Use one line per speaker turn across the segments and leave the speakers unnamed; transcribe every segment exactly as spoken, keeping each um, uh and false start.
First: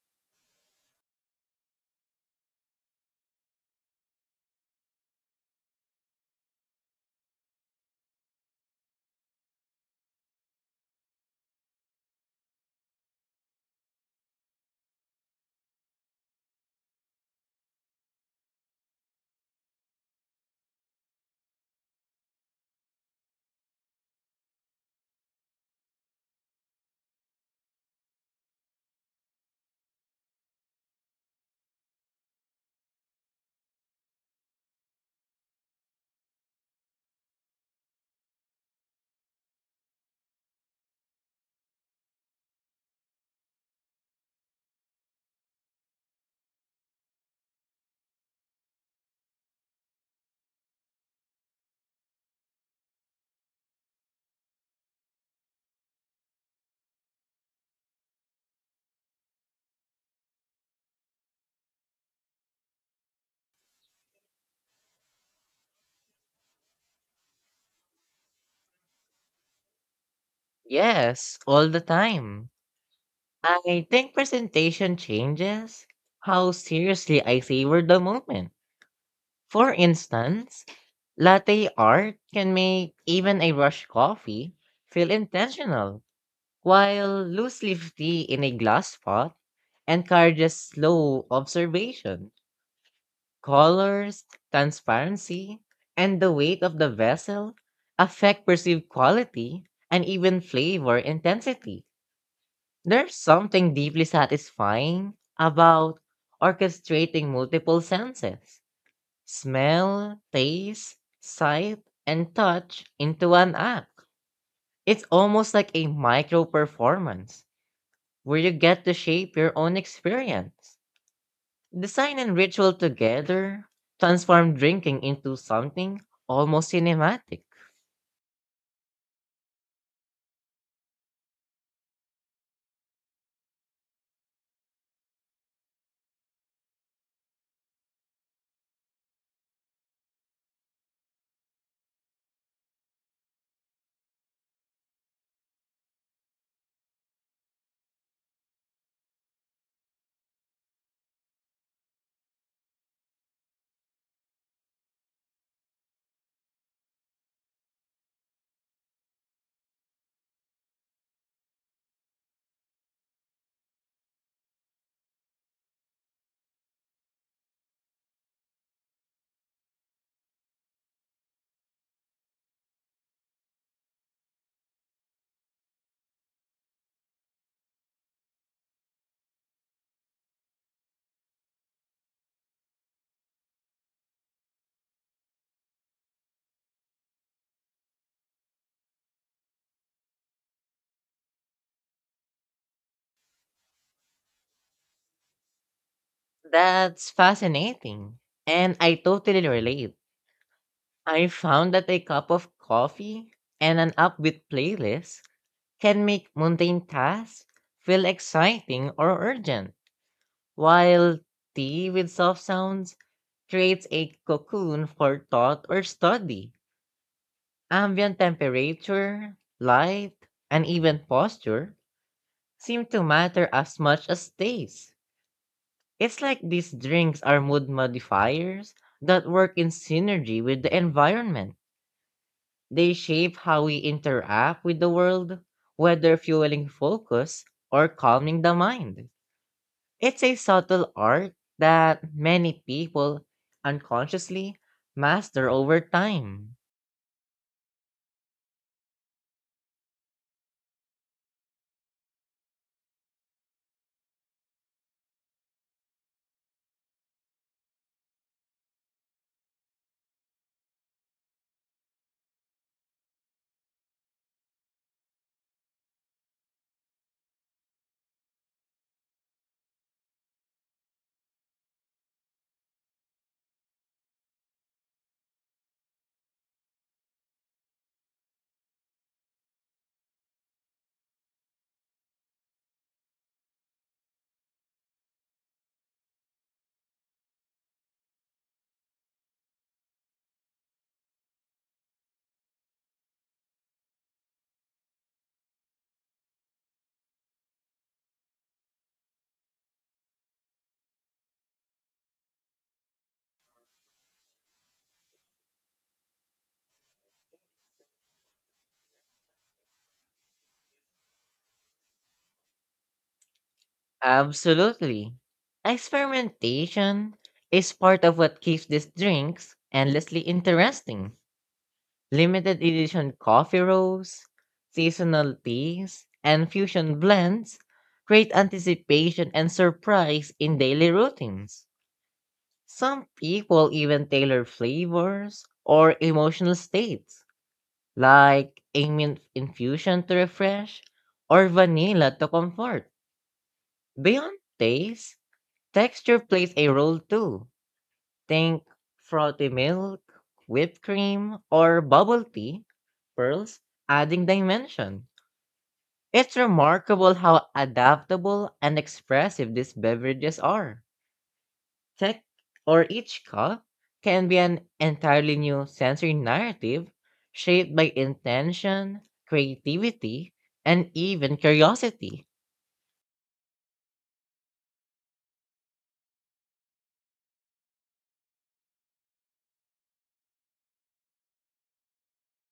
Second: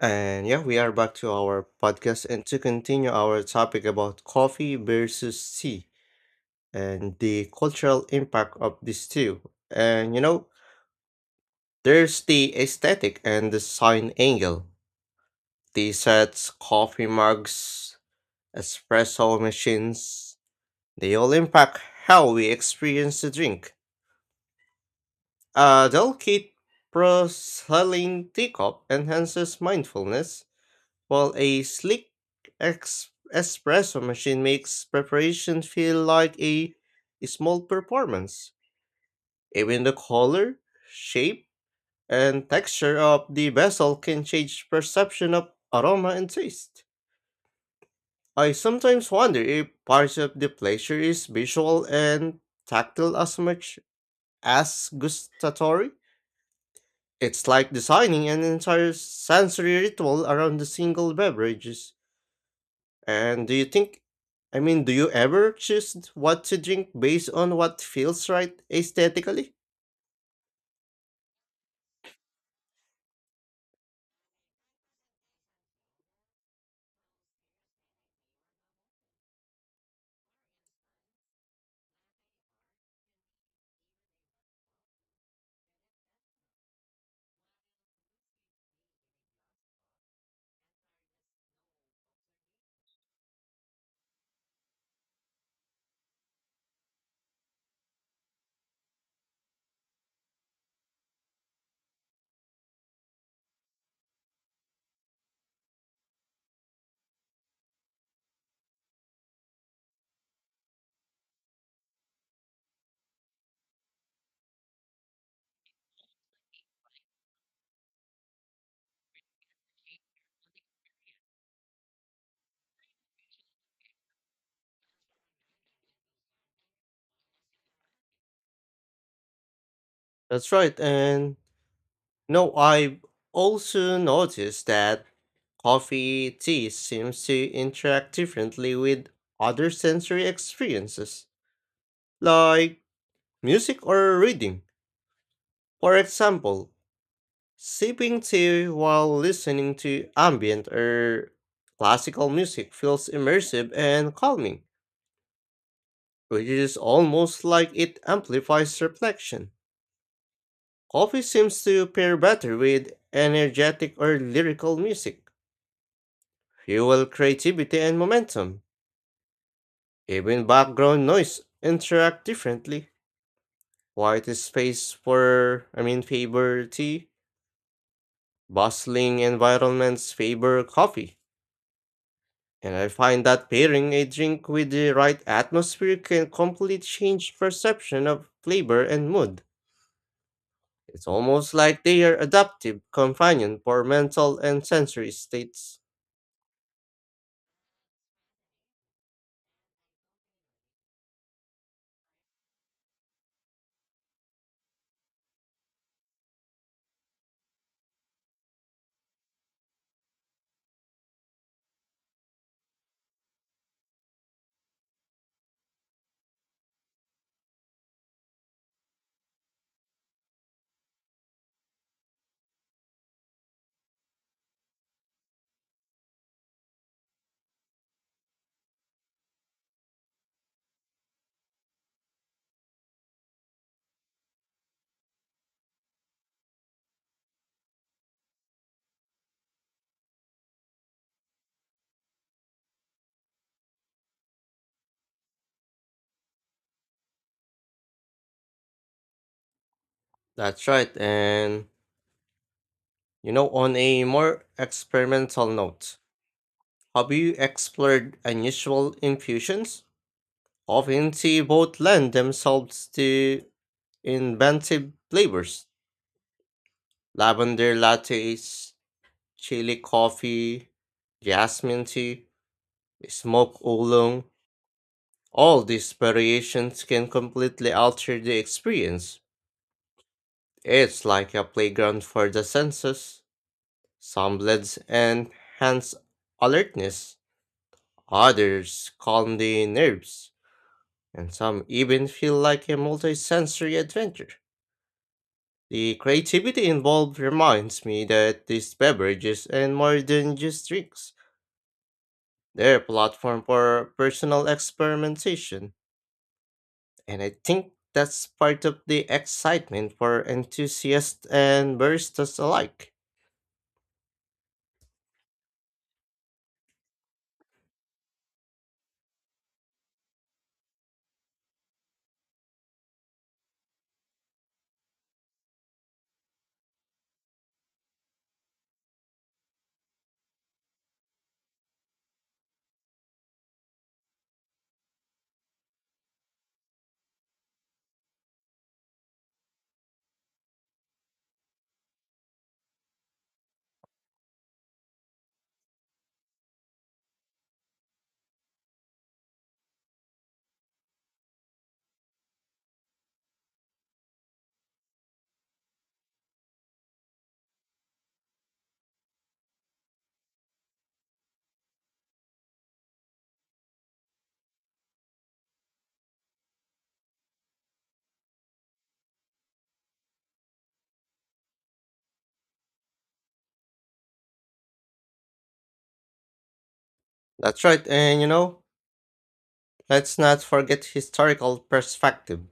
And yeah, we are back to our podcast and to continue our topic about coffee versus tea and the cultural impact of these two. And you know, there's the aesthetic and the design angle. Tea sets, coffee mugs, espresso machines, they all impact how we experience the drink. A delicate porcelain teacup enhances mindfulness while a slick ex- espresso machine makes preparation feel like a small performance. Even the color, shape, and texture of the vessel can change perception of aroma and taste. I sometimes wonder if part of the pleasure is visual and tactile as much as gustatory. It's like designing an entire sensory ritual around a single beverage. And do you think, I mean, do you ever choose what to drink based on what feels right aesthetically?
Yes, all the time. I think presentation changes how seriously I savor the moment. For instance, latte art can make even a rush coffee feel intentional, while loose leaf tea in a glass pot encourages slow observation. Colors, transparency, and the weight of the vessel affect perceived quality and even flavor intensity. There's something deeply satisfying about orchestrating multiple senses: smell, taste, sight, and touch into one act. It's almost like a micro performance where you get to shape your own experience. Design and ritual together transform drinking into something almost cinematic.
That's right. And no, I've also noticed that coffee, tea seems to interact differently with other sensory experiences, like music or reading. For example, sipping tea while listening to ambient or classical music feels immersive and calming, which is almost like it amplifies reflection. Coffee seems to pair better with energetic or lyrical music, fuel creativity and momentum. Even background noise interact differently. Quiet space for, I mean, favor tea, bustling environments favor coffee. And I find that pairing a drink with the right atmosphere can completely change perception of flavor and mood. It's almost like they are adaptive companion for mental and sensory states.
That's fascinating, and I totally relate. I found that a cup of coffee and an upbeat playlist can make mundane tasks feel exciting or urgent, while tea with soft sounds creates a cocoon for thought or study. Ambient temperature, light, and even posture seem to matter as much as taste. It's like these drinks are mood modifiers that work in synergy with the environment. They shape how we interact with the world, whether fueling focus or calming the mind. It's a subtle art that many people unconsciously master over time.
That's right, and you know, on a more experimental note, have you explored unusual infusions? Often they both lend themselves to inventive flavors. Lavender lattes, chili coffee, jasmine tea, smoke oolong. All these variations can completely alter the experience. It's like a playground for the senses. Some blends enhance alertness, others calm the nerves, and some even feel like a multisensory adventure. The creativity involved reminds me that these beverages and more than just drinks. They're a platform for personal experimentation, and I think that's part of the excitement for enthusiasts and baristas alike.
Absolutely. Experimentation is part of what keeps these drinks endlessly interesting. Limited edition coffee roasts, seasonal teas, and fusion blends create anticipation and surprise in daily routines. Some people even tailor flavors or emotional states, like a mint infusion to refresh or vanilla to comfort. Beyond taste, texture plays a role too. Think frothy milk, whipped cream, or bubble tea pearls, adding dimension. It's remarkable how adaptable and expressive these beverages are. Tech or each cup can be an entirely new sensory narrative shaped by intention, creativity, and even curiosity.
That's right, and you know, let's not forget historical perspective.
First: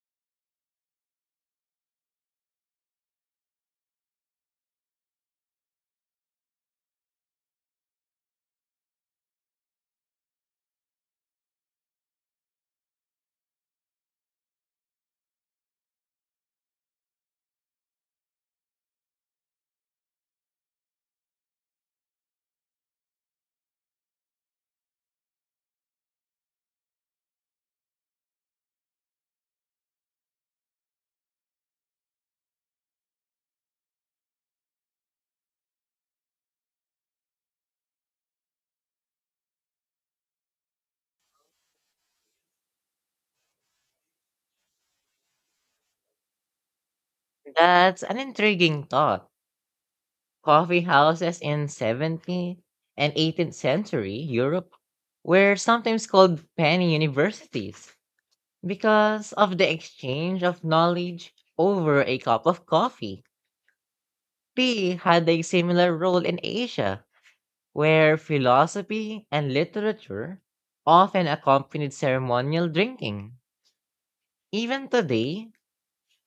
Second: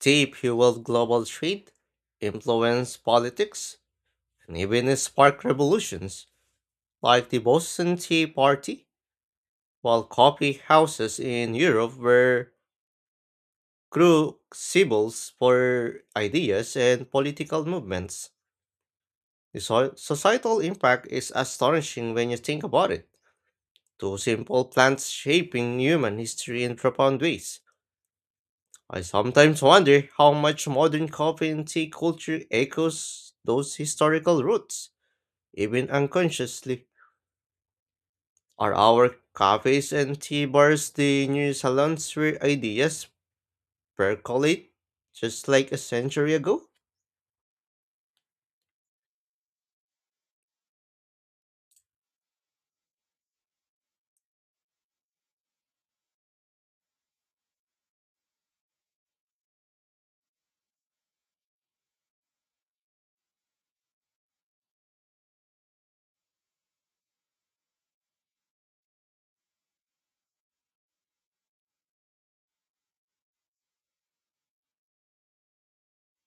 They fueled global trade, influenced politics, and even sparked revolutions like the Boston Tea Party, while coffee houses in Europe were crucibles for ideas and political movements. The so- societal impact is astonishing when you think about it. Two simple plants shaping human history in profound ways. I sometimes wonder how much modern coffee and tea culture echoes those historical roots, even unconsciously. Are our cafes and tea bars the new salons where ideas percolate, just like a century ago?
That's an intriguing thought. Coffee houses in seventeenth and eighteenth century Europe were sometimes called penny universities because of the exchange of knowledge over a cup of coffee. Tea had a similar role in Asia, where philosophy and literature often accompanied ceremonial drinking. Even today,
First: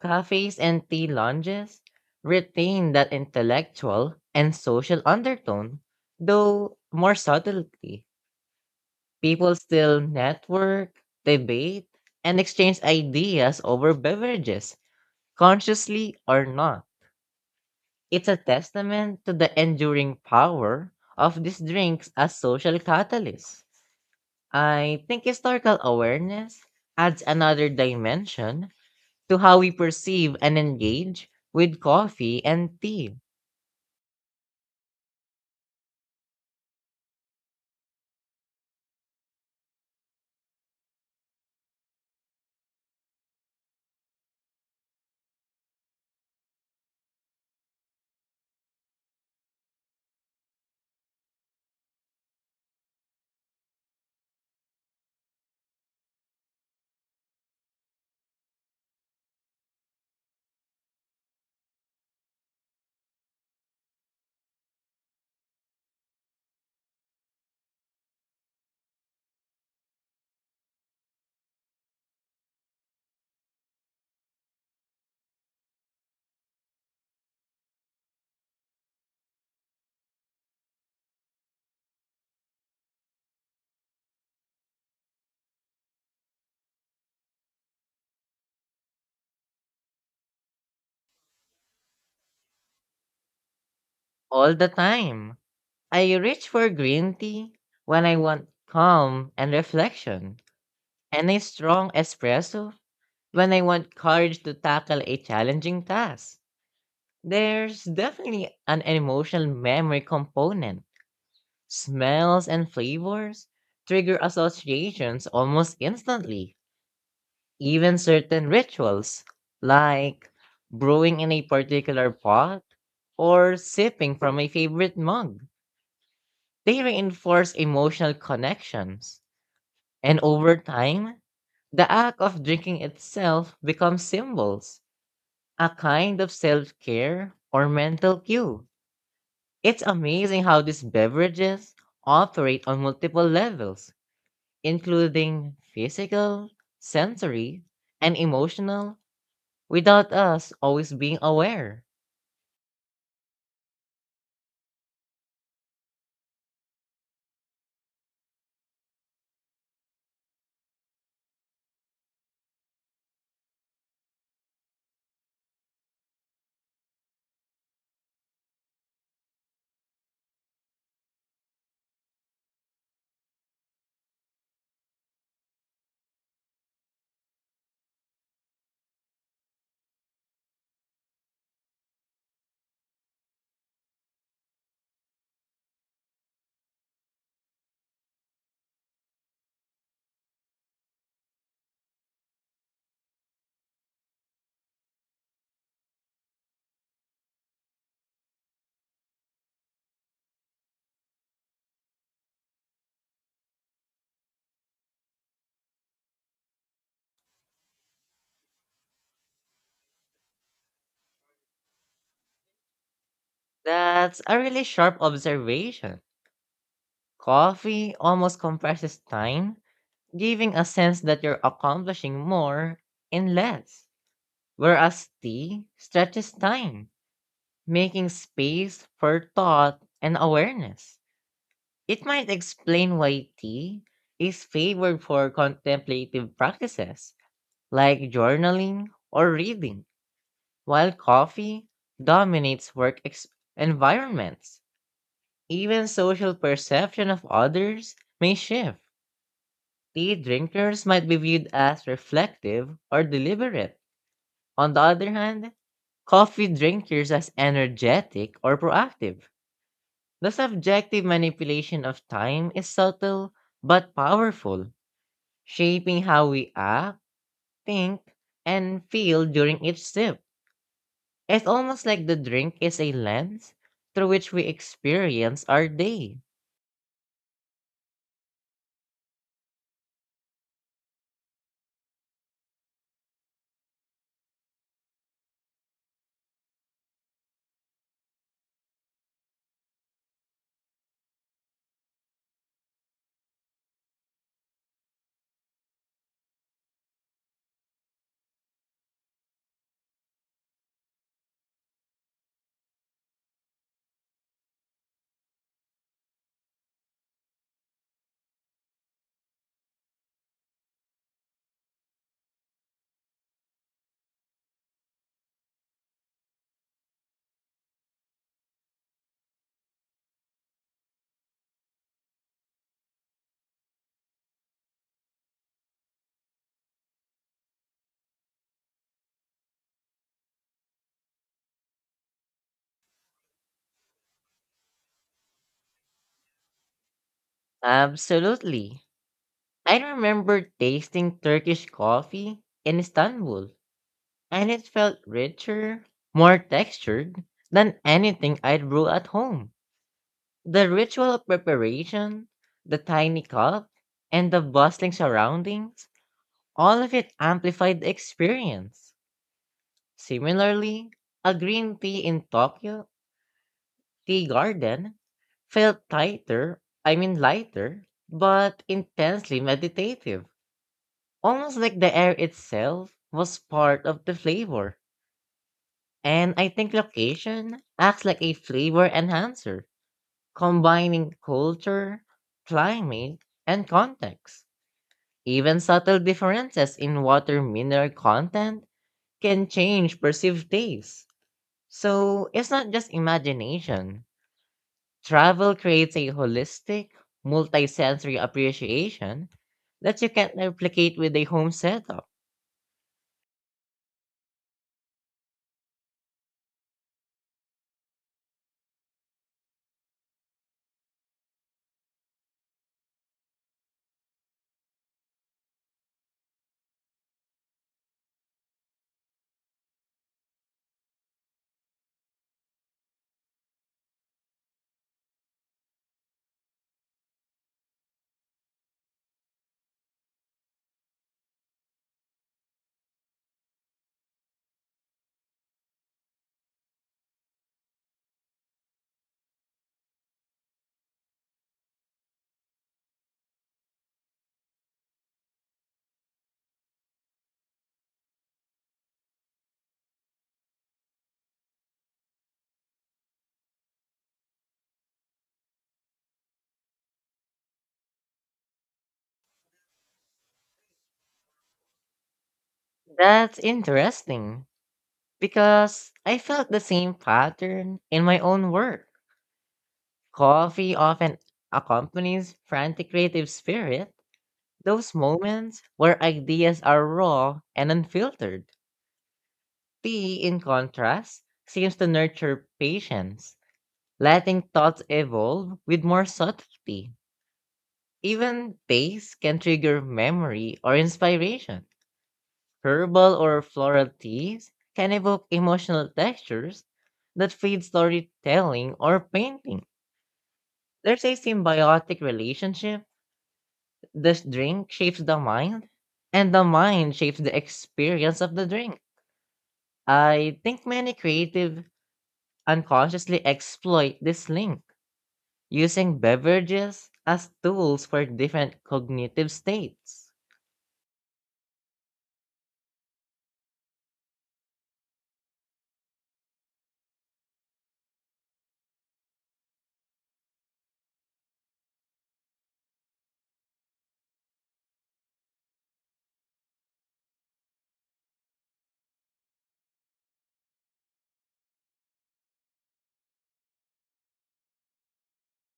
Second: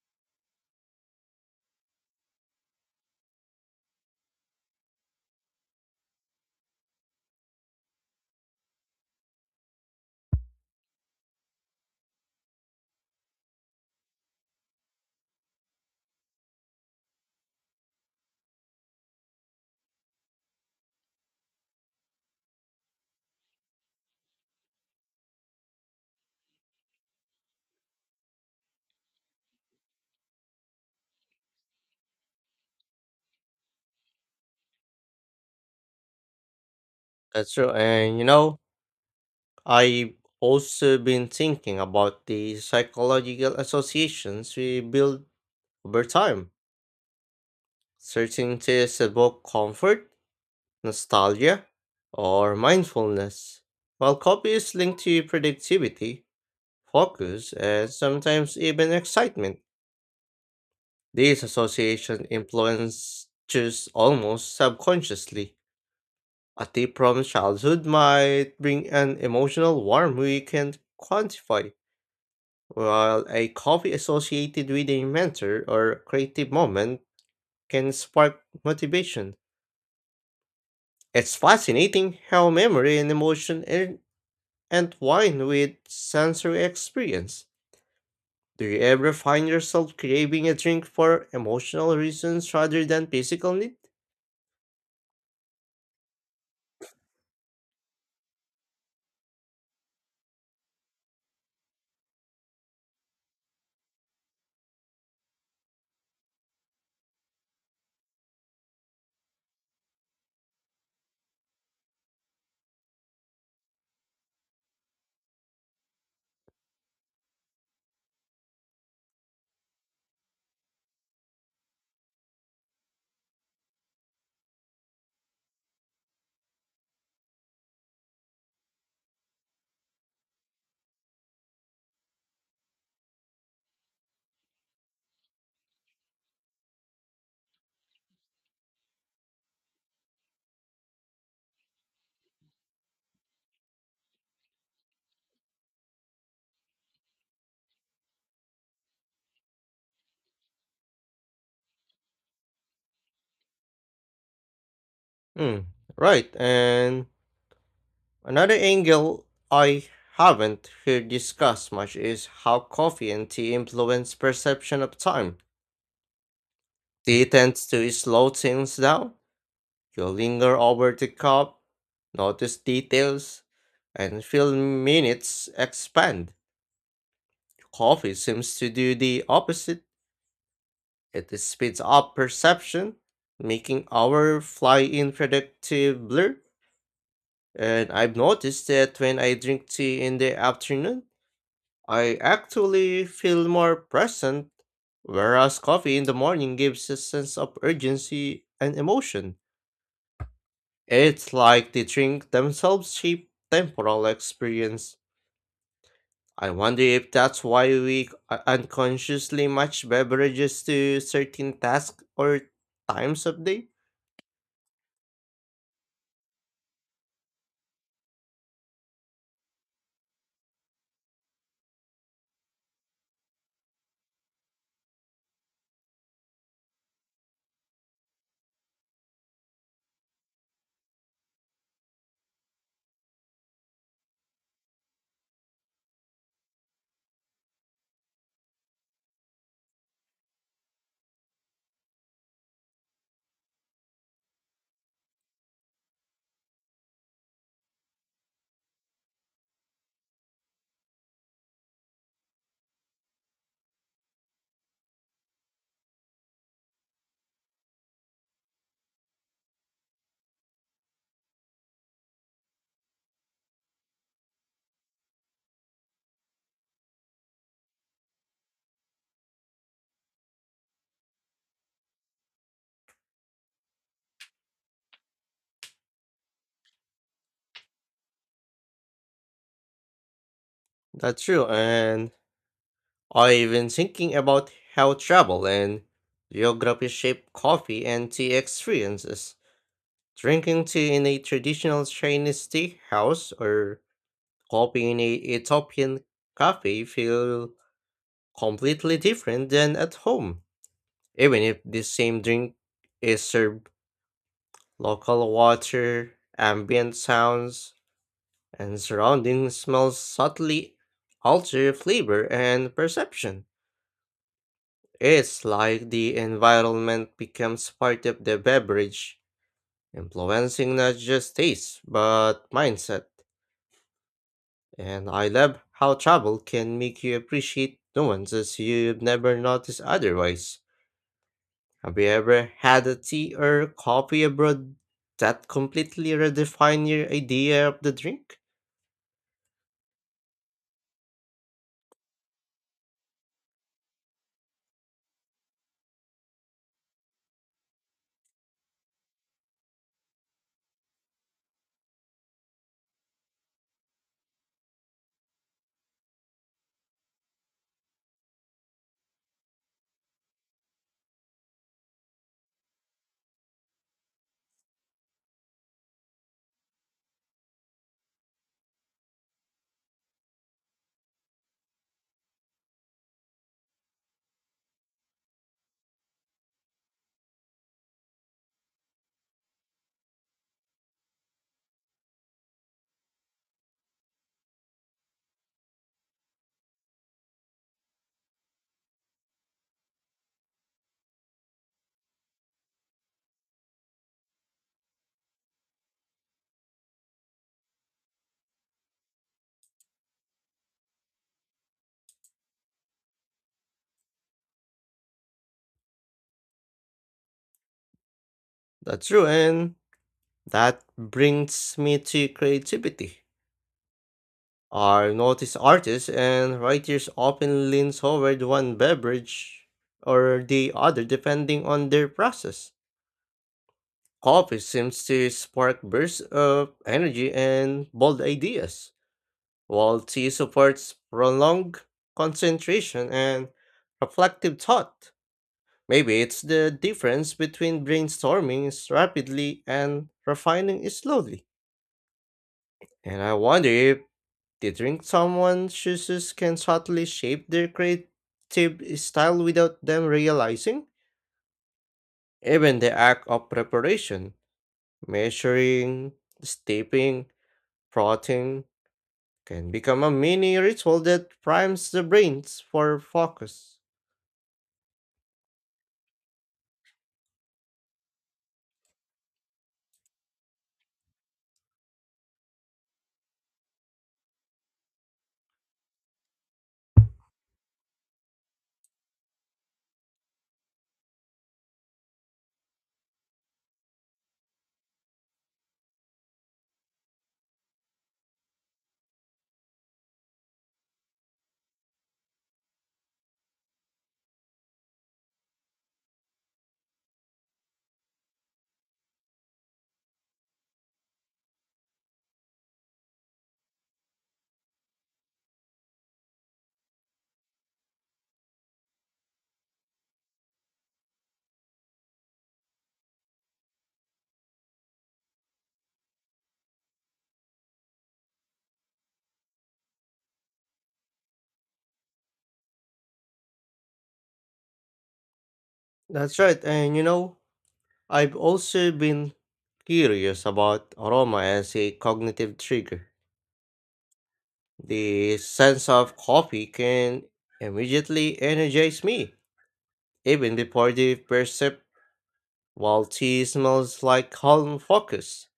cafes and tea lounges retain that intellectual and social undertone, though more subtly. People still network, debate, and exchange ideas over beverages, consciously or not. It's a testament to the enduring power of these drinks as social catalysts. I think historical awareness adds another dimension to how we perceive and engage with coffee and tea
That's true, and you know, I've also been thinking about the psychological associations we build over time. Certain tastes evoke comfort, nostalgia, or mindfulness, while copy is linked to productivity, focus, and sometimes even excitement. These association influences almost subconsciously. A tip from childhood might bring an emotional warmth we can't quantify, while a coffee associated with a mentor or creative moment can spark motivation. It's fascinating how memory and emotion are and wine with sensory experience. Do you ever find yourself craving a drink for emotional reasons rather than physical need?
all the time. I reach for green tea when I want calm and reflection, and a strong espresso when I want courage to tackle a challenging task. There's definitely an emotional memory component. Smells and flavors trigger associations almost instantly. Even certain rituals, like brewing in a particular pot or sipping from a favorite mug, they reinforce emotional connections. And over time, the act of drinking itself becomes symbols, a kind of self care or mental cue. It's amazing how these beverages operate on multiple levels, including physical, sensory, and emotional, without us always being aware.
Hmm, right. And another angle I haven't heard discussed much is how coffee and tea influence perception of time. Tea tends to slow things down. You linger over the cup, notice details, and feel minutes expand. Coffee seems to do the opposite. It speeds up perception, making our fly in predictive blur. And I've noticed that when I drink tea in the afternoon, I actually feel more present, whereas coffee in the morning gives a sense of urgency and emotion. It's like the drink themselves shape temporal experience. I wonder if that's why we u- unconsciously match beverages to certain tasks or times of day.
That's a really sharp observation. Coffee almost compresses time, giving a sense that you're accomplishing more in less, whereas tea stretches time, making space for thought and awareness. It might explain why tea is favored for contemplative practices like journaling or reading, while coffee dominates work ex- environments. Even social perception of others may shift. Tea drinkers might be viewed as reflective or deliberate. On the other hand, coffee drinkers as energetic or proactive. The subjective manipulation of time is subtle but powerful, shaping how we act, think, and feel during each sip. It's almost like the drink is a lens through which we experience our day.
That's true, and I've been thinking about how travel and geography shape coffee and tea experiences. Drinking tea in a traditional Chinese tea house or coffee in a Ethiopian cafe feel completely different than at home, even if the same drink is served. Local water, ambient sounds, and surrounding smells subtly alter flavor and perception. It's like the environment becomes part of the beverage, influencing not just taste, but mindset. And I love how travel can make you appreciate nuances you've never noticed otherwise. Have you ever had a tea or coffee abroad that completely redefined your idea of the drink?
Absolutely. I remember tasting Turkish coffee in Istanbul, and it felt richer, more textured than anything I'd brew at home. The ritual of preparation, the tiny cup, and the bustling surroundings, all of it amplified the experience. Similarly, a green tea in Tokyo Tea Garden felt tighter, I mean lighter, but intensely meditative. Almost like the air itself was part of the flavor. And I think location acts like a flavor enhancer, combining culture, climate, and context. Even subtle differences in water mineral content can change perceived taste. So it's not just imagination. Travel creates a holistic, multisensory appreciation that you can't replicate with a home setup.
That's true, and that brings me to creativity. I notice artists and writers often lean toward one beverage or the other depending on their process. Coffee seems to spark bursts of energy and bold ideas, while tea supports prolonged concentration and reflective thought. Maybe it's the difference between brainstorming rapidly and refining slowly. And I wonder if Do you think someone's choices can subtly shape their creative style without them realizing? Even the act of preparation, measuring, steeping, frothing, can become a mini ritual that primes the brains for
That's
focus.
interesting, because I felt the same pattern in my own work. Coffee often accompanies frantic creative spirit, those moments where ideas are raw and unfiltered. Tea, in contrast, seems to nurture patience, letting thoughts evolve with more subtlety. Even taste can trigger memory or inspiration. Herbal or floral teas can evoke emotional textures that feed storytelling or painting. There's a symbiotic relationship. This drink shapes the mind, and the mind shapes the experience of the drink. I think many creative unconsciously exploit this link, using beverages as tools for different cognitive states.
That's right, and you know, I've also been curious about aroma as a cognitive trigger. The sense of coffee can immediately energize me even before the percept, while tea smells like calm focus,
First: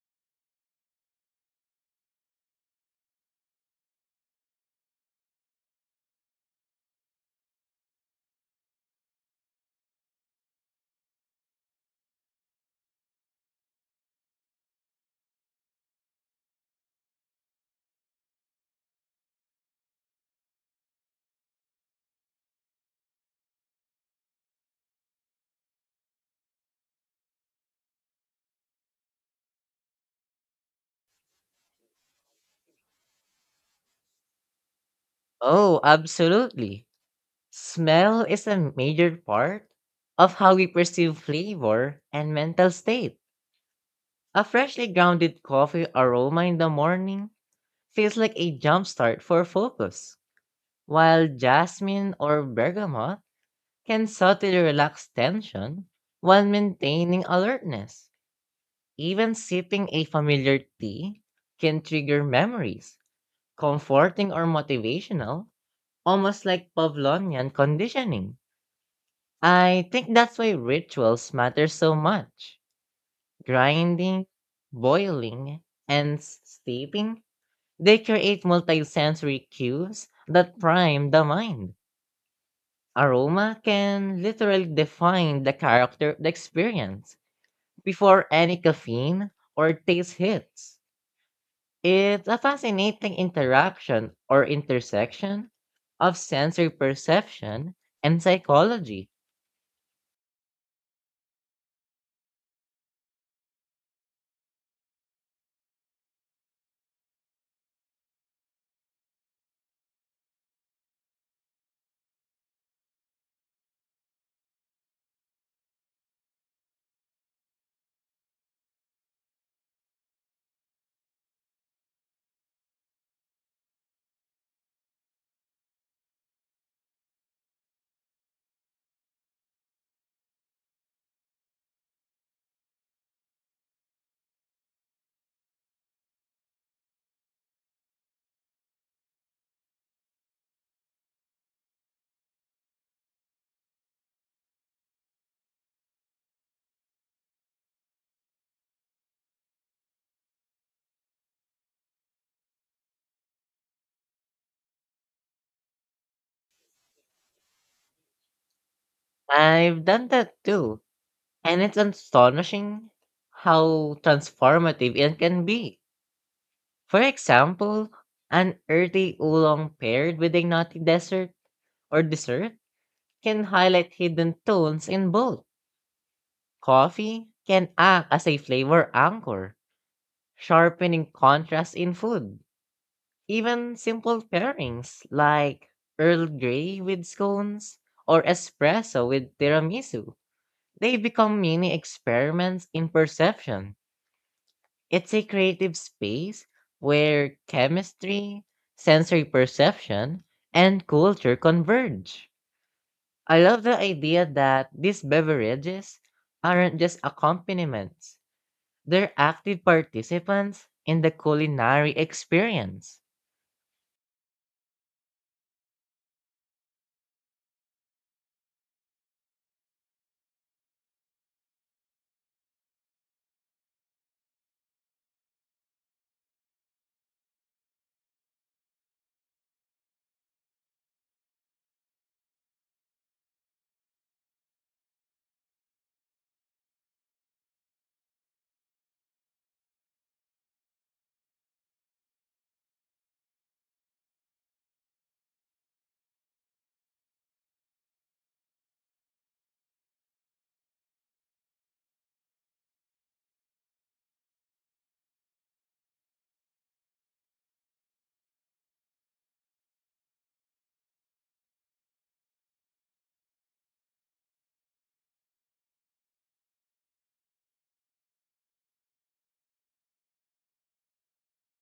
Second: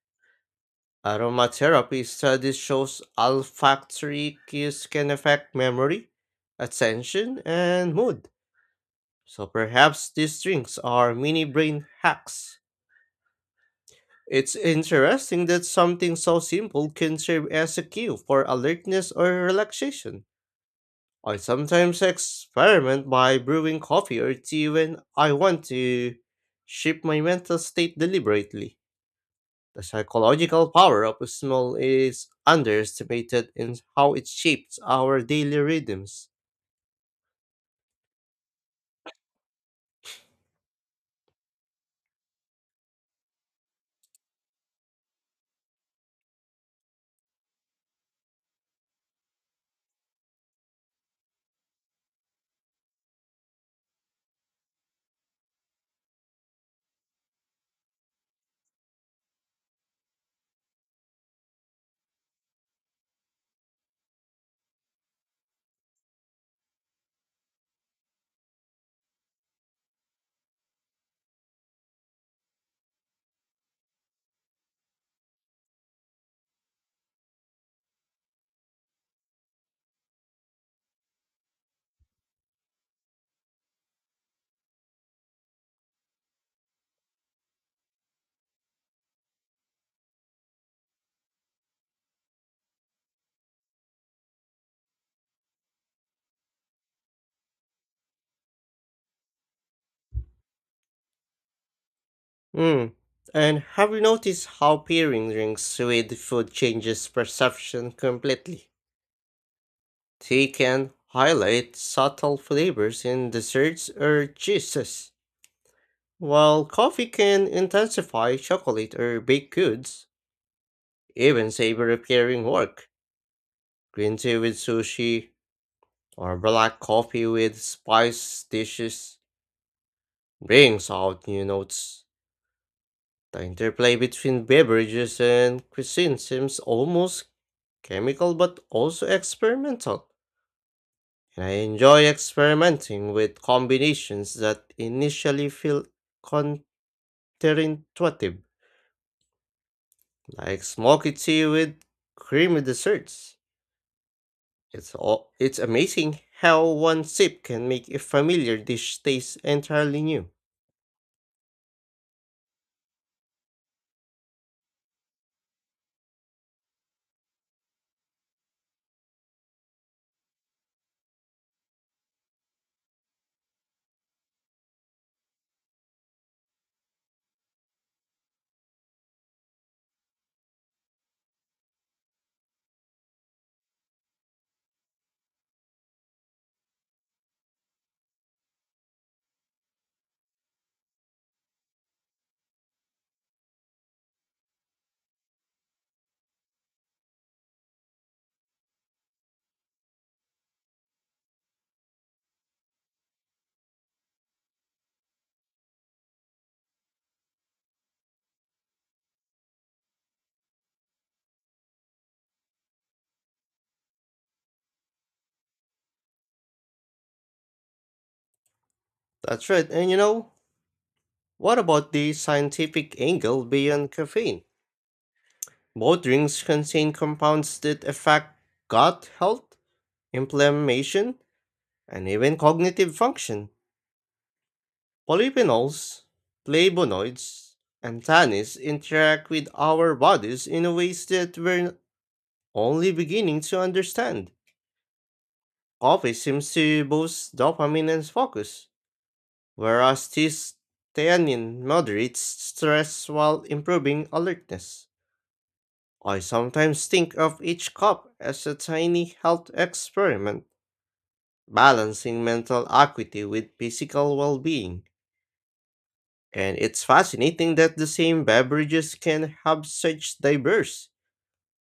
aromatherapy studies shows olfactory cues can affect memory, attention, and mood. So perhaps these drinks are mini brain hacks. It's interesting that something so simple can serve as a cue for alertness or relaxation. I sometimes experiment by brewing coffee or tea when I want to shift my mental state deliberately. The psychological power of smell is underestimated in how it shapes our daily
Oh,
rhythms.
absolutely. Smell is a major part of how we perceive flavor and mental state. A freshly grounded coffee aroma in the morning feels like a jumpstart for focus, while jasmine or bergamot can subtly relax tension while maintaining alertness. Even sipping a familiar tea can trigger memories, comforting or motivational, almost like Pavlovian conditioning. I think that's why rituals matter so much. Grinding, boiling, and s- steeping, they create multisensory cues that prime the mind. Aroma can literally define the character of the experience before any caffeine or taste hits. It's a fascinating interaction or intersection of sensory perception and psychology.
Mm. And have you noticed how pairing drinks with food changes perception completely? Tea can highlight subtle flavors in desserts or cheeses, while coffee can intensify chocolate or baked goods, even savory pairing work. Green tea with sushi, or black coffee with spice dishes. Brings out new notes. The interplay between beverages and cuisine seems almost chemical but also experimental. And I enjoy experimenting with combinations that initially feel counterintuitive, like smoky tea with creamy desserts. It's all, it's amazing how one sip can make a familiar dish taste
I've
entirely
done
new.
that too, and it's astonishing how transformative it can be. For example, an earthy oolong paired with a nutty dessert or dessert can highlight hidden tones in both. Coffee can act as a flavor anchor, sharpening contrast in food. Even simple pairings like Earl Grey with scones or espresso with tiramisu, they become mini experiments in perception. It's a creative space where chemistry, sensory perception, and culture converge. I love the idea that these beverages aren't just accompaniments, they're active participants in the culinary experience.
That's right. And you know, what about the scientific angle beyond caffeine? Both drinks contain compounds that affect gut health, inflammation, and even cognitive function. Polyphenols, flavonoids, and tannins interact with our bodies in ways that we're only beginning to understand. Coffee seems to boost dopamine and focus, whereas this theanine moderates stress while improving alertness. I sometimes think of each cup as a tiny health experiment balancing mental acuity with physical well being. And it's fascinating that the same beverages can have such diverse,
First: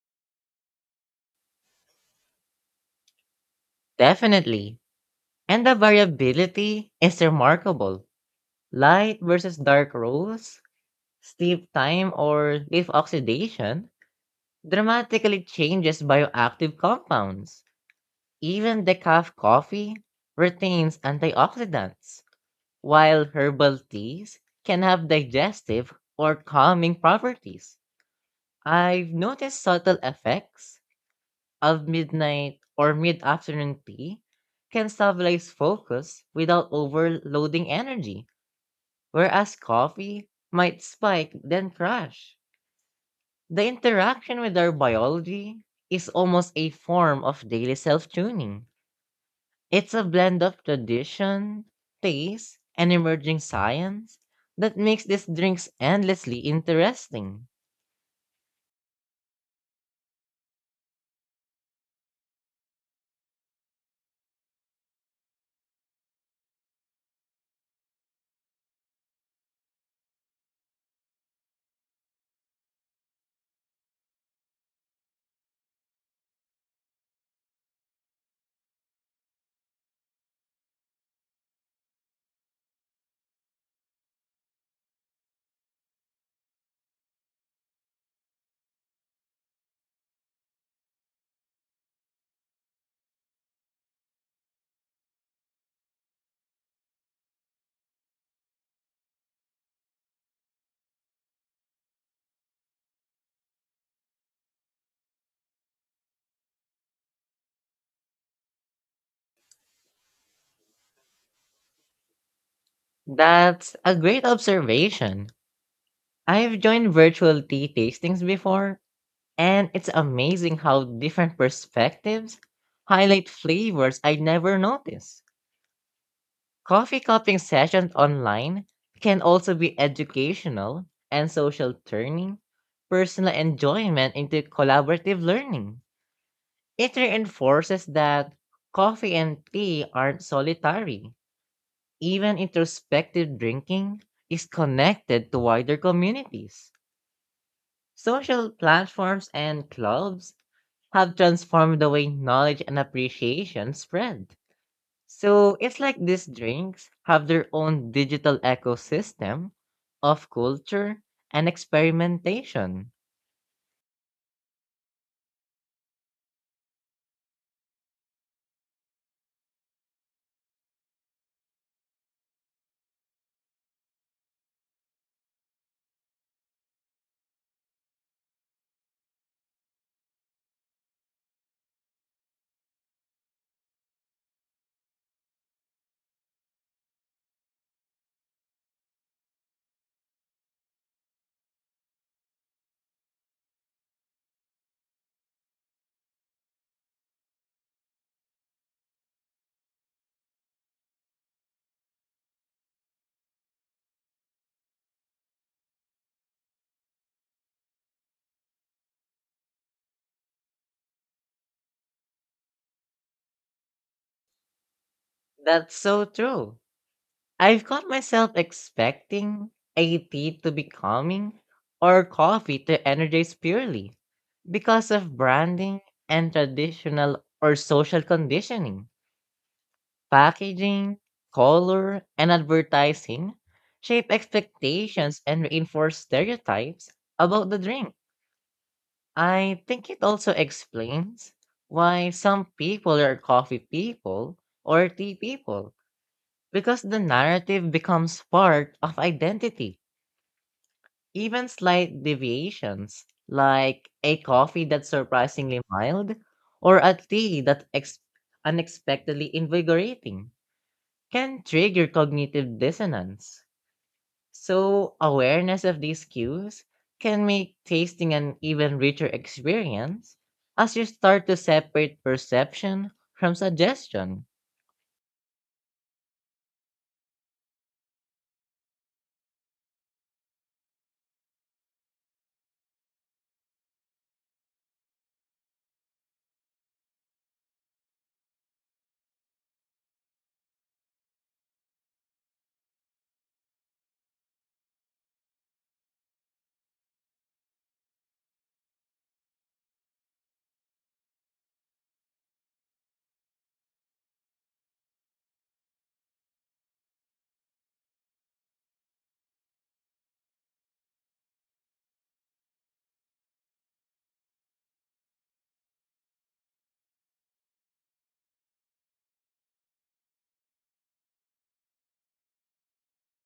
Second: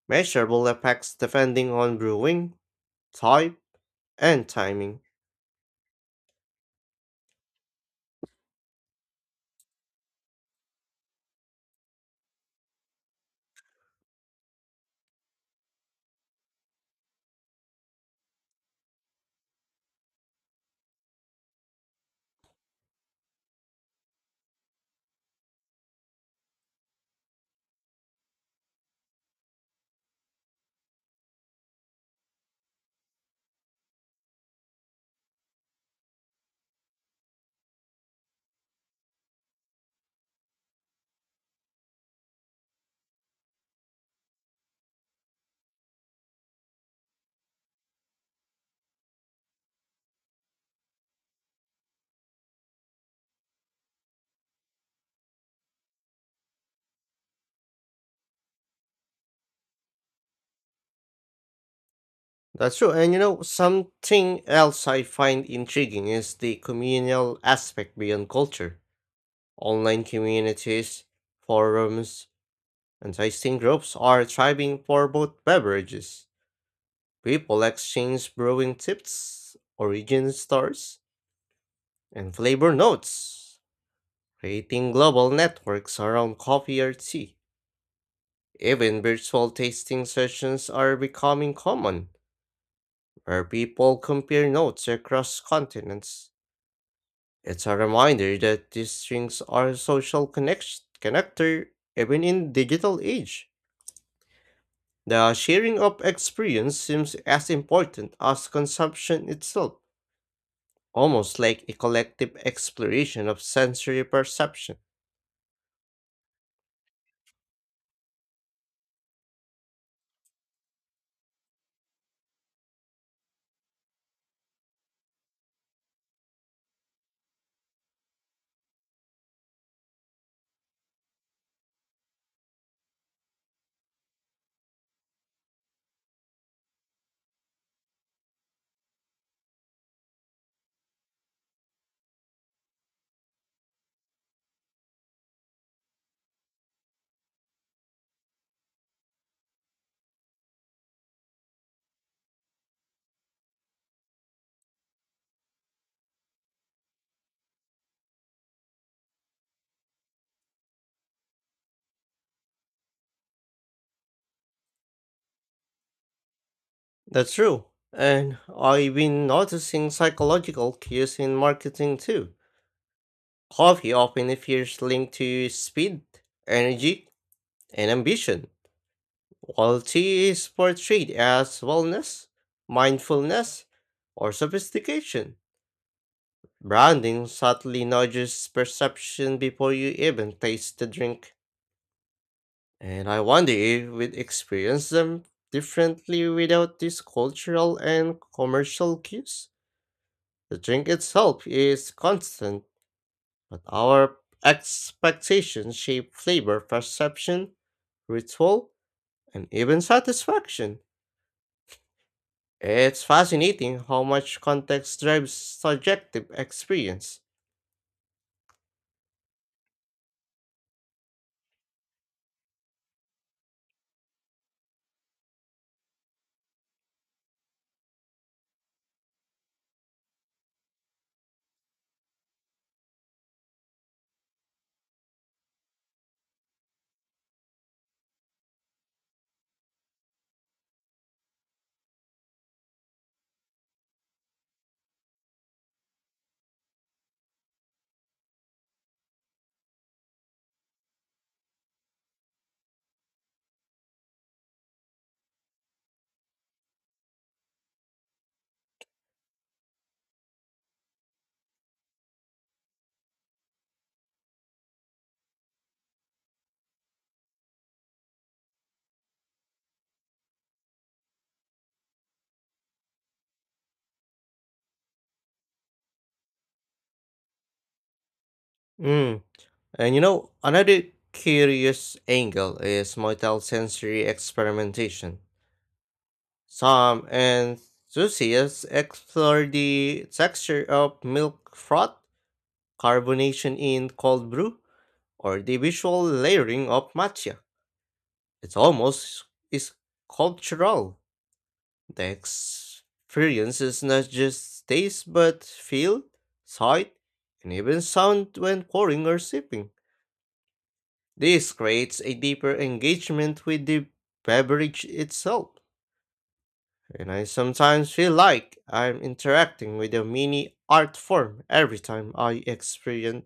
measurable effects depending on brewing, type, and
Definitely.
timing.
And the variability is remarkable. Light versus dark rolls, steep time or leaf oxidation dramatically changes bioactive compounds. Even decaf coffee retains antioxidants, while herbal teas can have digestive or calming properties. I've noticed subtle effects of midnight or mid afternoon tea can stabilize focus without overloading energy, whereas coffee might spike then crash. The interaction with our biology is almost a form of daily self tuning. It's a blend of tradition, taste, and emerging science that makes these drinks endlessly interesting.
That's true. And you know, something else I find intriguing is the communal aspect beyond culture. Online communities, forums, and tasting groups are thriving for both beverages. People exchange brewing tips, origin stories, and flavor notes, creating global networks around coffee or tea. Even virtual tasting sessions are becoming common, where people compare notes across continents. It's a reminder that these drinks are a social connect- connector even in digital age. The sharing of experience seems as important as consumption itself, almost like a collective exploration of
That's a
sensory
great
perception.
observation. I've joined virtual tea tastings before, and it's amazing how different perspectives highlight flavors I never noticed. Coffee cupping sessions online can also be educational and social, turning personal enjoyment into collaborative learning. It reinforces that coffee and tea aren't solitary. Even introspective drinking is connected to wider communities. Social platforms and clubs have transformed the way knowledge and appreciation spread. So it's like these drinks have their own digital ecosystem of culture and experimentation.
That's true. And I've been noticing psychological cues in marketing too. Coffee often appears linked to speed, energy, and ambition, while tea is portrayed as wellness, mindfulness, or sophistication. Branding subtly nudges perception before you even taste the drink. And I wonder if we'd experience them differently without these cultural and commercial cues. The drink itself is constant, but our expectations shape flavor perception, ritual, and even satisfaction. It's fascinating how much context drives
That's so
subjective
true.
experience.
I've caught myself expecting a tea to be calming or coffee to energize purely because of branding and traditional or social conditioning. Packaging, color, and advertising shape expectations and reinforce stereotypes about the drink. I think it also explains why some people are coffee people or tea people because the narrative becomes part of identity. Even slight deviations, like a coffee that's surprisingly mild or a tea that's ex- unexpectedly invigorating, can trigger cognitive dissonance. So, awareness of these cues can make tasting an even richer experience as you start to separate perception from suggestion.
Mm. And you know, another curious angle is motel sensory experimentation. Some enthusiasts explore the texture of milk froth carbonation in cold brew, or the visual layering of matcha. It's almost is cultural. The experience is not just taste but feel, sight, and even sound when pouring or sipping. This creates a deeper engagement with the beverage itself, and I sometimes feel like I'm interacting with a mini art form every time I experience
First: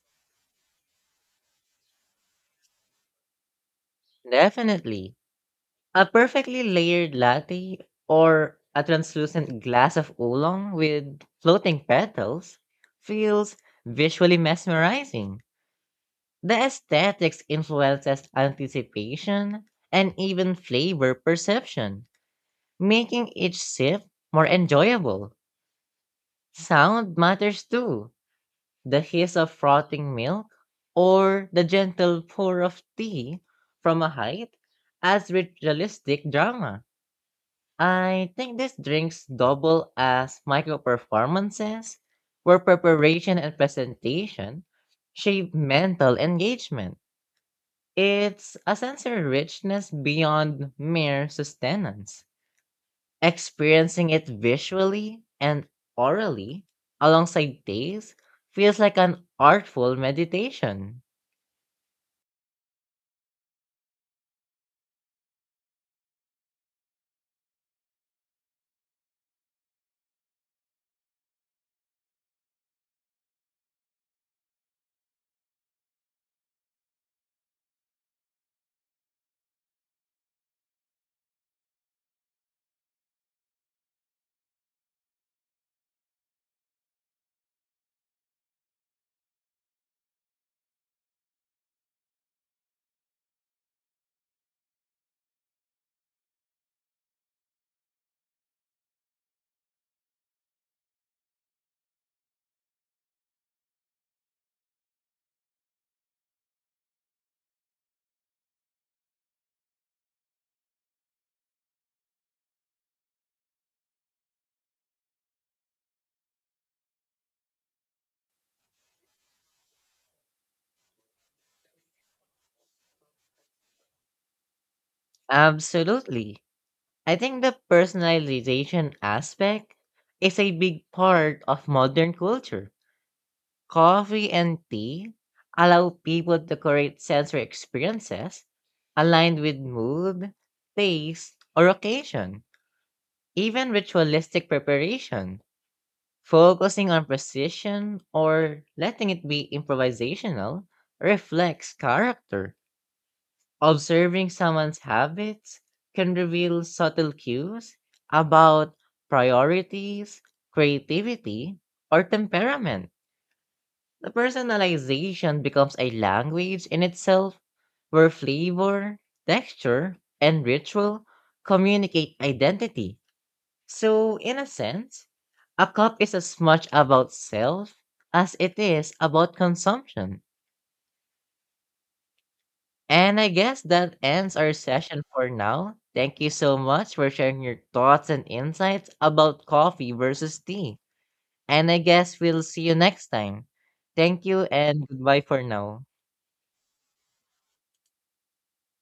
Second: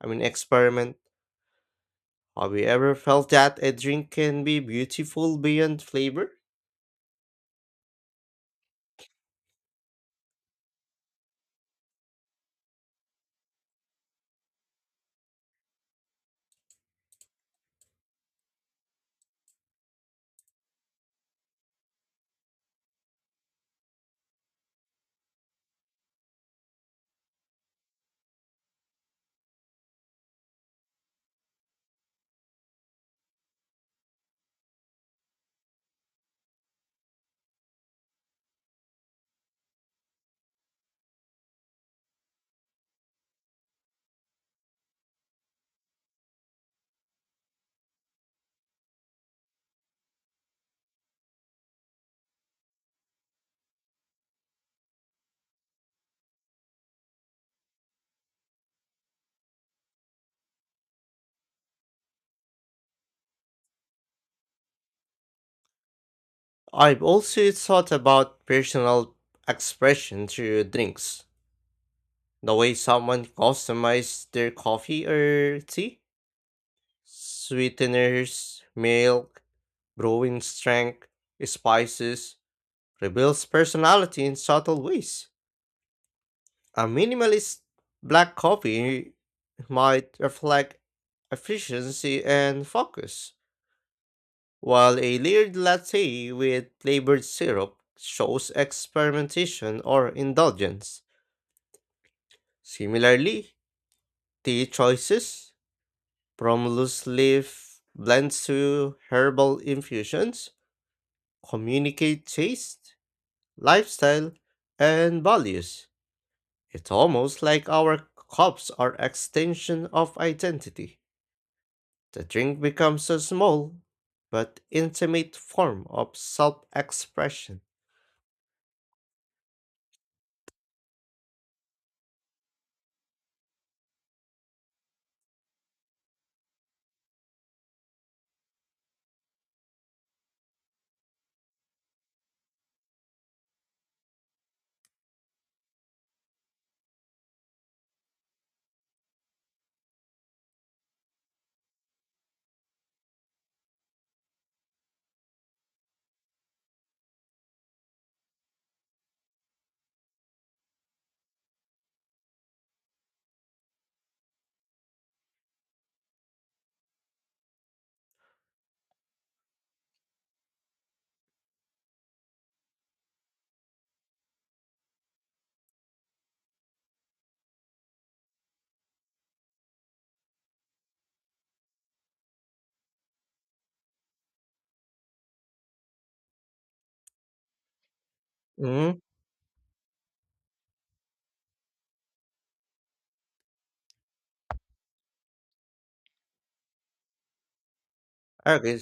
I mean experiment. Have you ever felt that a drink can be
Definitely.
beautiful beyond
A
flavor?
perfectly layered latte or a translucent glass of oolong with floating petals feels visually mesmerizing. The aesthetics influences anticipation and even flavor perception, making each sip more enjoyable. Sound matters too. The hiss of frothing milk or the gentle pour of tea from a height adds ritualistic drama. I think these drinks double as micro performances where preparation and presentation shape mental engagement. It's a sensory richness beyond mere sustenance. Experiencing it visually and orally alongside taste feels like an artful meditation.
I've also thought about personal expression through drinks. The way someone customizes their coffee or tea, sweeteners, milk, brewing strength, spices, reveals personality in subtle ways. A minimalist black coffee might reflect efficiency and focus while a layered latte with flavored syrup shows experimentation or indulgence. Similarly, tea choices, from loose leaf blends to herbal infusions, communicate taste, lifestyle, and values. It's almost like our cups are extension of identity. The drink becomes a small but intimate form of
Absolutely. I think the
self-expression.
personalization aspect is a big part of modern culture. Coffee and tea allow people to create sensory experiences aligned with mood, taste, or occasion. Even ritualistic preparation, focusing on precision or letting it be improvisational, reflects character. Observing someone's habits can reveal subtle cues about priorities, creativity, or temperament. The personalization becomes a language in itself where flavor, texture, and ritual communicate identity. So, in a sense, a cup is as much about self as it is about consumption. And I guess that ends our session for now. Thank you so much for sharing your thoughts and insights
Mm,
about coffee versus tea. And I guess we'll see you next time. Thank you and goodbye for now.
okay,